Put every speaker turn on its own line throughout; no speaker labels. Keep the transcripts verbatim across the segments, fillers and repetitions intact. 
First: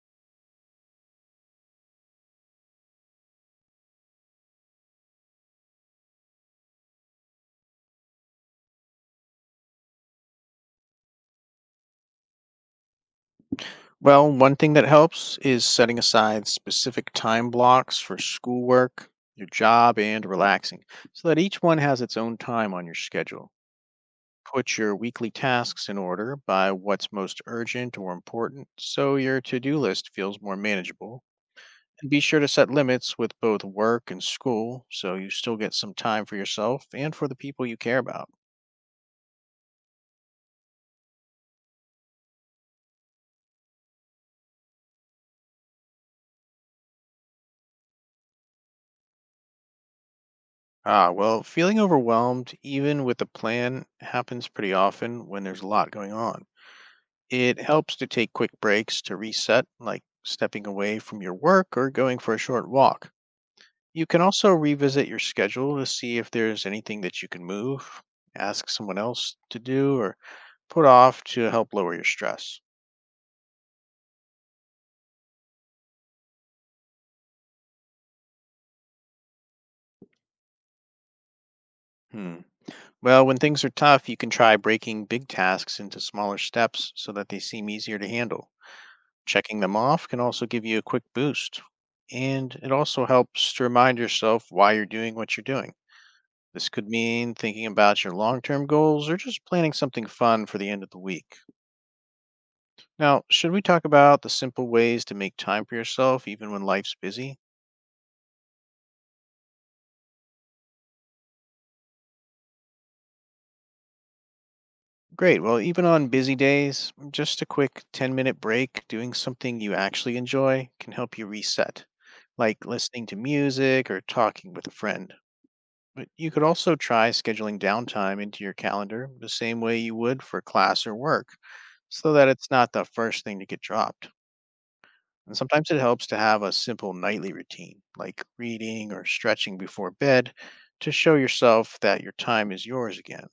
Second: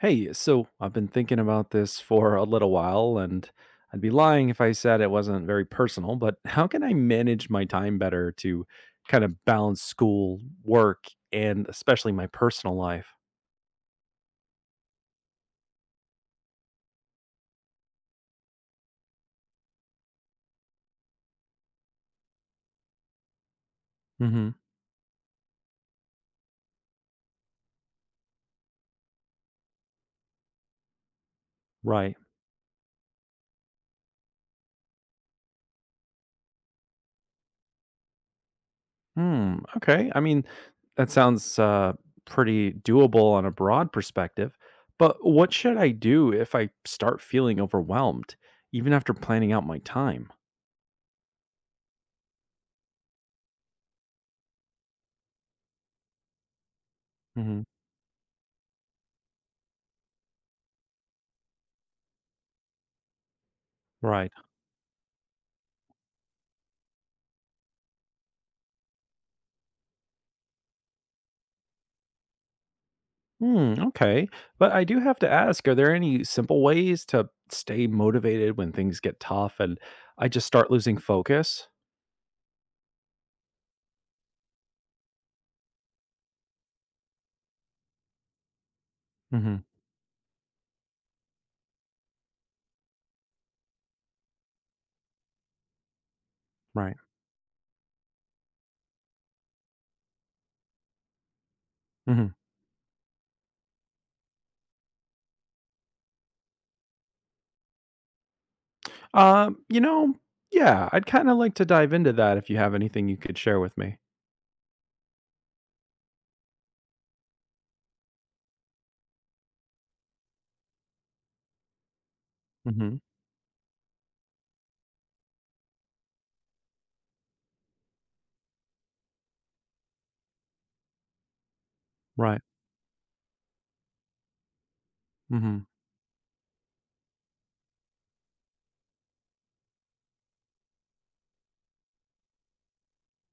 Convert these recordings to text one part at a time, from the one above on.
Hey, so I've been thinking about this for a little while, and I'd be lying if I said it wasn't very personal, but how can I manage my time better to kind of balance school, work, and especially my personal life?
Well, one thing that helps is setting aside specific time blocks for schoolwork, your job, and relaxing so that each one has its own time on your schedule.
Hmm.
Put your weekly tasks in order by what's most urgent or important so your to do list feels more manageable. And
Right.
be sure to set limits with both work and school so you still get some time for yourself and for the people you care about.
Hmm. Okay. I mean, that sounds uh, pretty doable on a broad perspective, but what should I do if I start feeling overwhelmed, even after planning out my time?
Ah, well, feeling overwhelmed, even with a plan, happens pretty often when there's a lot going on.
Hmm.
It helps to take quick breaks to reset, like stepping away from your work or going for a short walk. You can
Right.
also revisit your schedule to see if there's anything that you can move, ask someone else to do, or put off to help lower your stress.
Hmm, okay. But I do have to ask, are there any simple ways to stay motivated when things get tough and I just start losing focus?
Hmm. Well, when things are tough, you can try breaking big tasks into smaller steps so that they seem easier to handle.
Hmm.
Checking them off can also give you a quick boost. And it also helps to remind yourself why you're doing what you're doing. This could
Right.
mean thinking about your long term goals or just planning something fun for the end of the week.
Hmm.
Now, should we talk about the simple ways to make time for yourself even when life's busy?
Um, you know, yeah, I'd kind of like to dive into that if you have anything you could share with me.
Great. Well, even on busy days, just a quick ten minute break doing something you actually enjoy can help you reset, like
Hmm.
listening to music or talking with a friend. But you could also try scheduling downtime into your calendar the same way you would for class or work so that
Right.
it's not the first thing to get dropped. And
Hmm.
sometimes it helps to have a simple nightly routine, like reading or stretching before bed, to show yourself that your time is yours again.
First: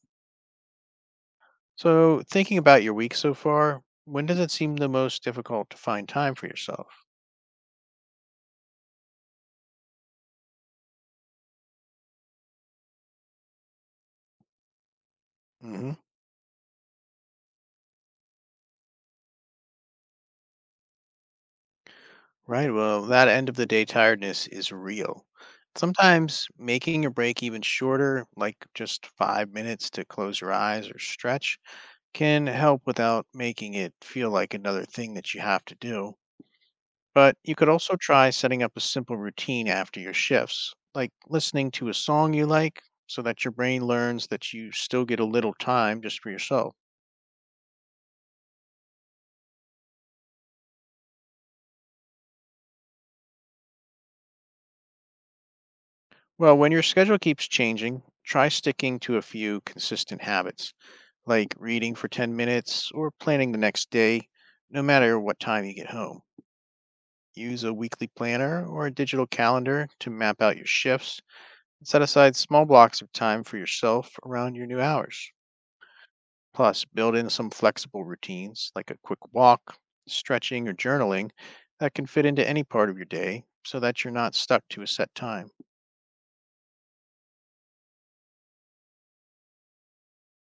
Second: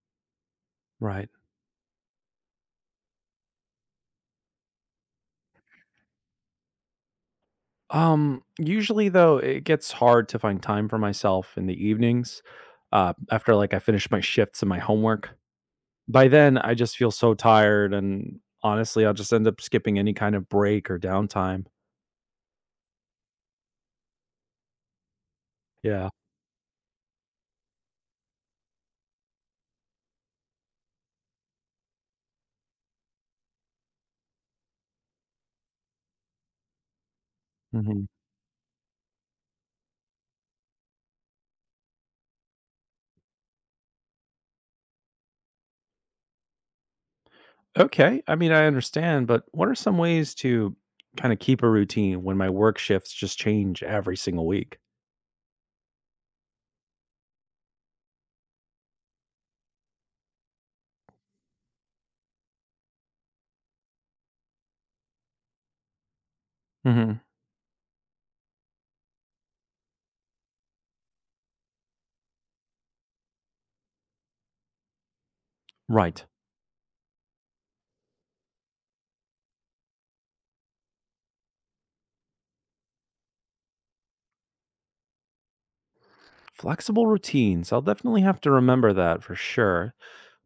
Right.
So, thinking about your week so far, when does it seem the most difficult to find time for yourself?
Um, usually though, it gets hard to find time for myself in the evenings, uh, after like I finish my shifts and my homework.
hmm
By then I just feel so tired and honestly, I'll just end up skipping any kind of break or downtime.
Right. Well, that end of the day tiredness is real.
Yeah.
Sometimes making your break even shorter, like just five minutes to close your eyes or stretch, can help without making it feel like another thing that you have to do. But you could also
Hmm.
try setting up a simple routine after your shifts, like listening to a song you like so that your brain learns that you still get a little time just for yourself.
Okay. I mean, I understand, but what are some ways to kind of keep a routine when my work shifts just change every single week?
Well, when your schedule keeps changing, try sticking to a few consistent habits, like reading for ten minutes or planning the next day, no matter what time you get home.
Hmm.
Use a weekly planner or a digital calendar to map out your shifts. Set aside small blocks of time for yourself around your new hours.
Right.
Plus, build in some flexible routines like a quick walk, stretching, or journaling that can fit into any part of your day so that you're not stuck to a set time.
Flexible routines. I'll definitely have to remember that for sure.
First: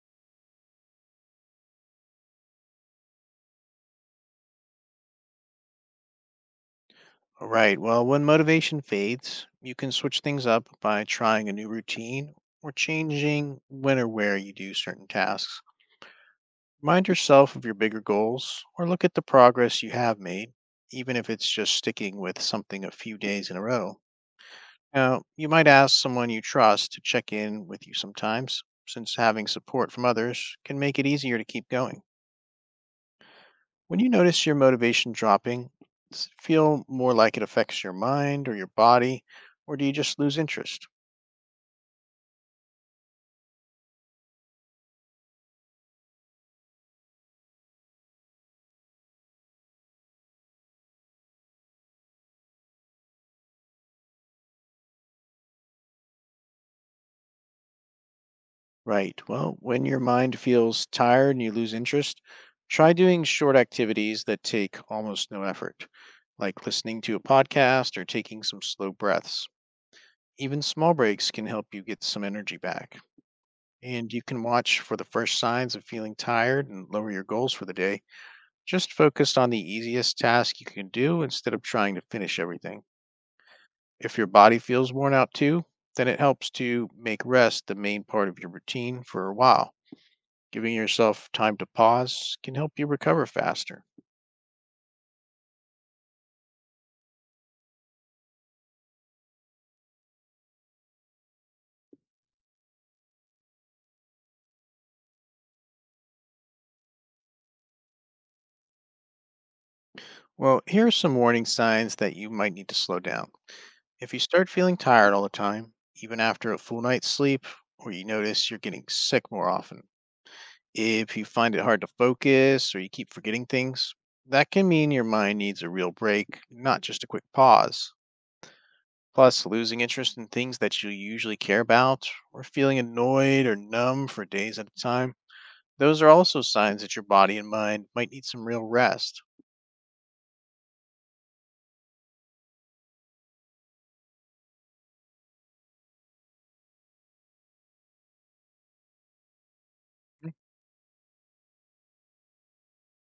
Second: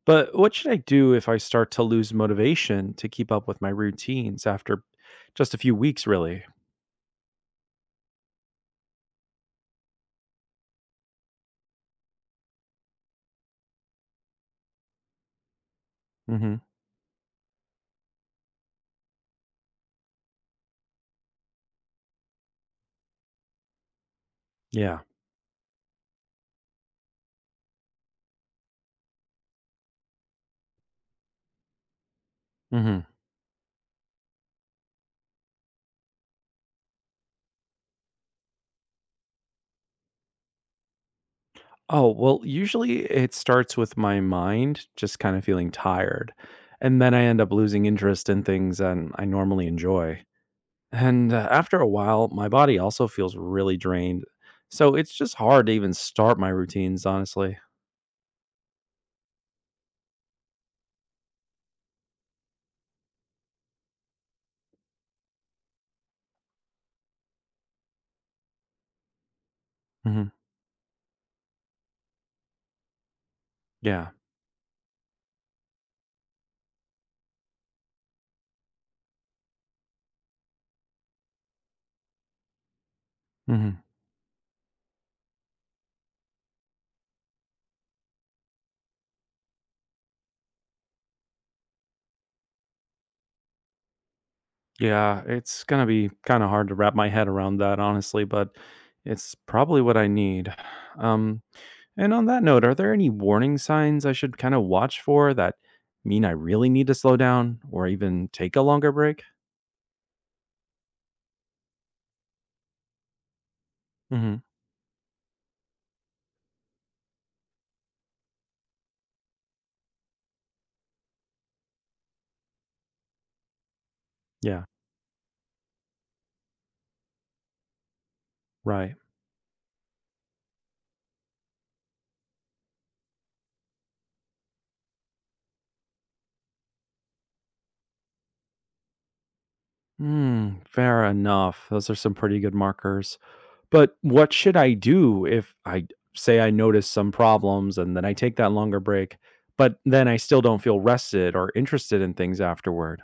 But what should I do if I start to lose motivation to keep up with my routines after just a few weeks, really?
All right, well, when motivation fades, you can switch things up by trying a new routine or changing when or where you do certain tasks.
Hmm.
Remind yourself of your bigger goals or look at the progress you have made, even if it's just sticking with something a few days in a row.
Yeah.
Now, you might ask someone you trust to check in with you sometimes, since having support from others can make it easier to keep going. When you notice your motivation dropping, does it feel more like it affects your mind or your body, or do you just lose interest?
Oh, well, usually it starts with my mind just kind of feeling tired. And then I end up losing interest in things and I normally enjoy. And uh, after a while, my body also feels really drained. So it's just hard to even start my routines, honestly.
Right. Well, when your mind feels tired and you lose interest, try doing short activities that take almost no effort, like listening to a podcast or taking some slow breaths.
Hmm.
Even small breaks can help you get some energy back.
Yeah.
And you can watch for the first signs of feeling tired and lower your goals for the day. Just focus on the easiest task you can do instead of trying to finish everything.
Hmm.
If your body feels worn out too, then it helps to make rest the main part of your routine for a while. Giving yourself time to pause can help you recover faster.
Yeah. It's going to be kind of hard to wrap my head around that, honestly, but it's probably what I need. Um, And on that note, are there any warning signs I should kind of watch for that mean I really need to slow down or even take a longer break?
Well, here are some warning signs that you might need to slow down. If you
Hmm.
start feeling tired all the time, even after a full night's sleep, or you notice you're getting sick more often, if you find it hard to focus or you keep forgetting things, that
Yeah,
can mean your mind needs a real break, not just a quick pause.
right.
Plus, losing interest in things that you usually care about or feeling annoyed or numb for days at a time, those are also signs that your body and mind might need some real rest.
Hmm, fair enough. Those are some pretty good markers. But what should I do if I d- say I notice some problems and then I take that longer break, but then I still don't feel rested or interested in things afterward?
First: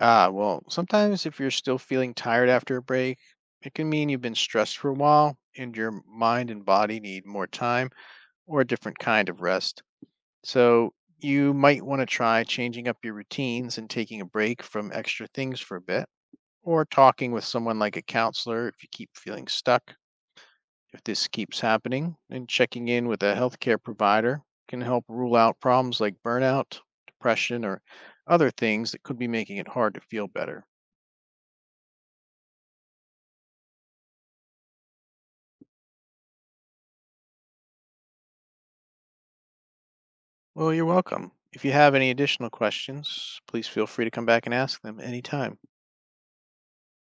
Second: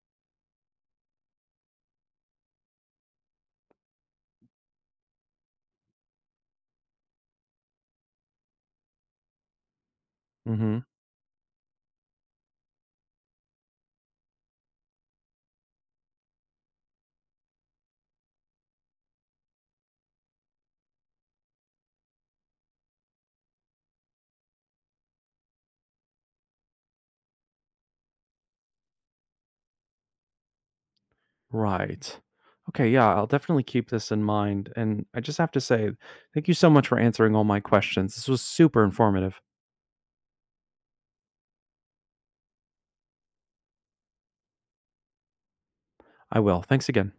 Ah, well, sometimes if you're still feeling tired after a break, it can mean you've been stressed for a while and your mind and body need more time or a different kind of rest.
Hmm.
So you might want to try changing up your routines and taking a break from extra things for a bit, or talking with someone like a counselor if you keep feeling stuck. If this keeps happening, and checking in with a healthcare provider can help rule out problems like burnout, depression, or other things that could be making it hard to feel better.
Right. Okay, yeah, I'll definitely keep this in mind. And I just have to say, thank you so much for answering all my questions. This was super informative.
Well, you're welcome. If you have any additional questions, please feel free to come back and ask them anytime.
I will. Thanks again.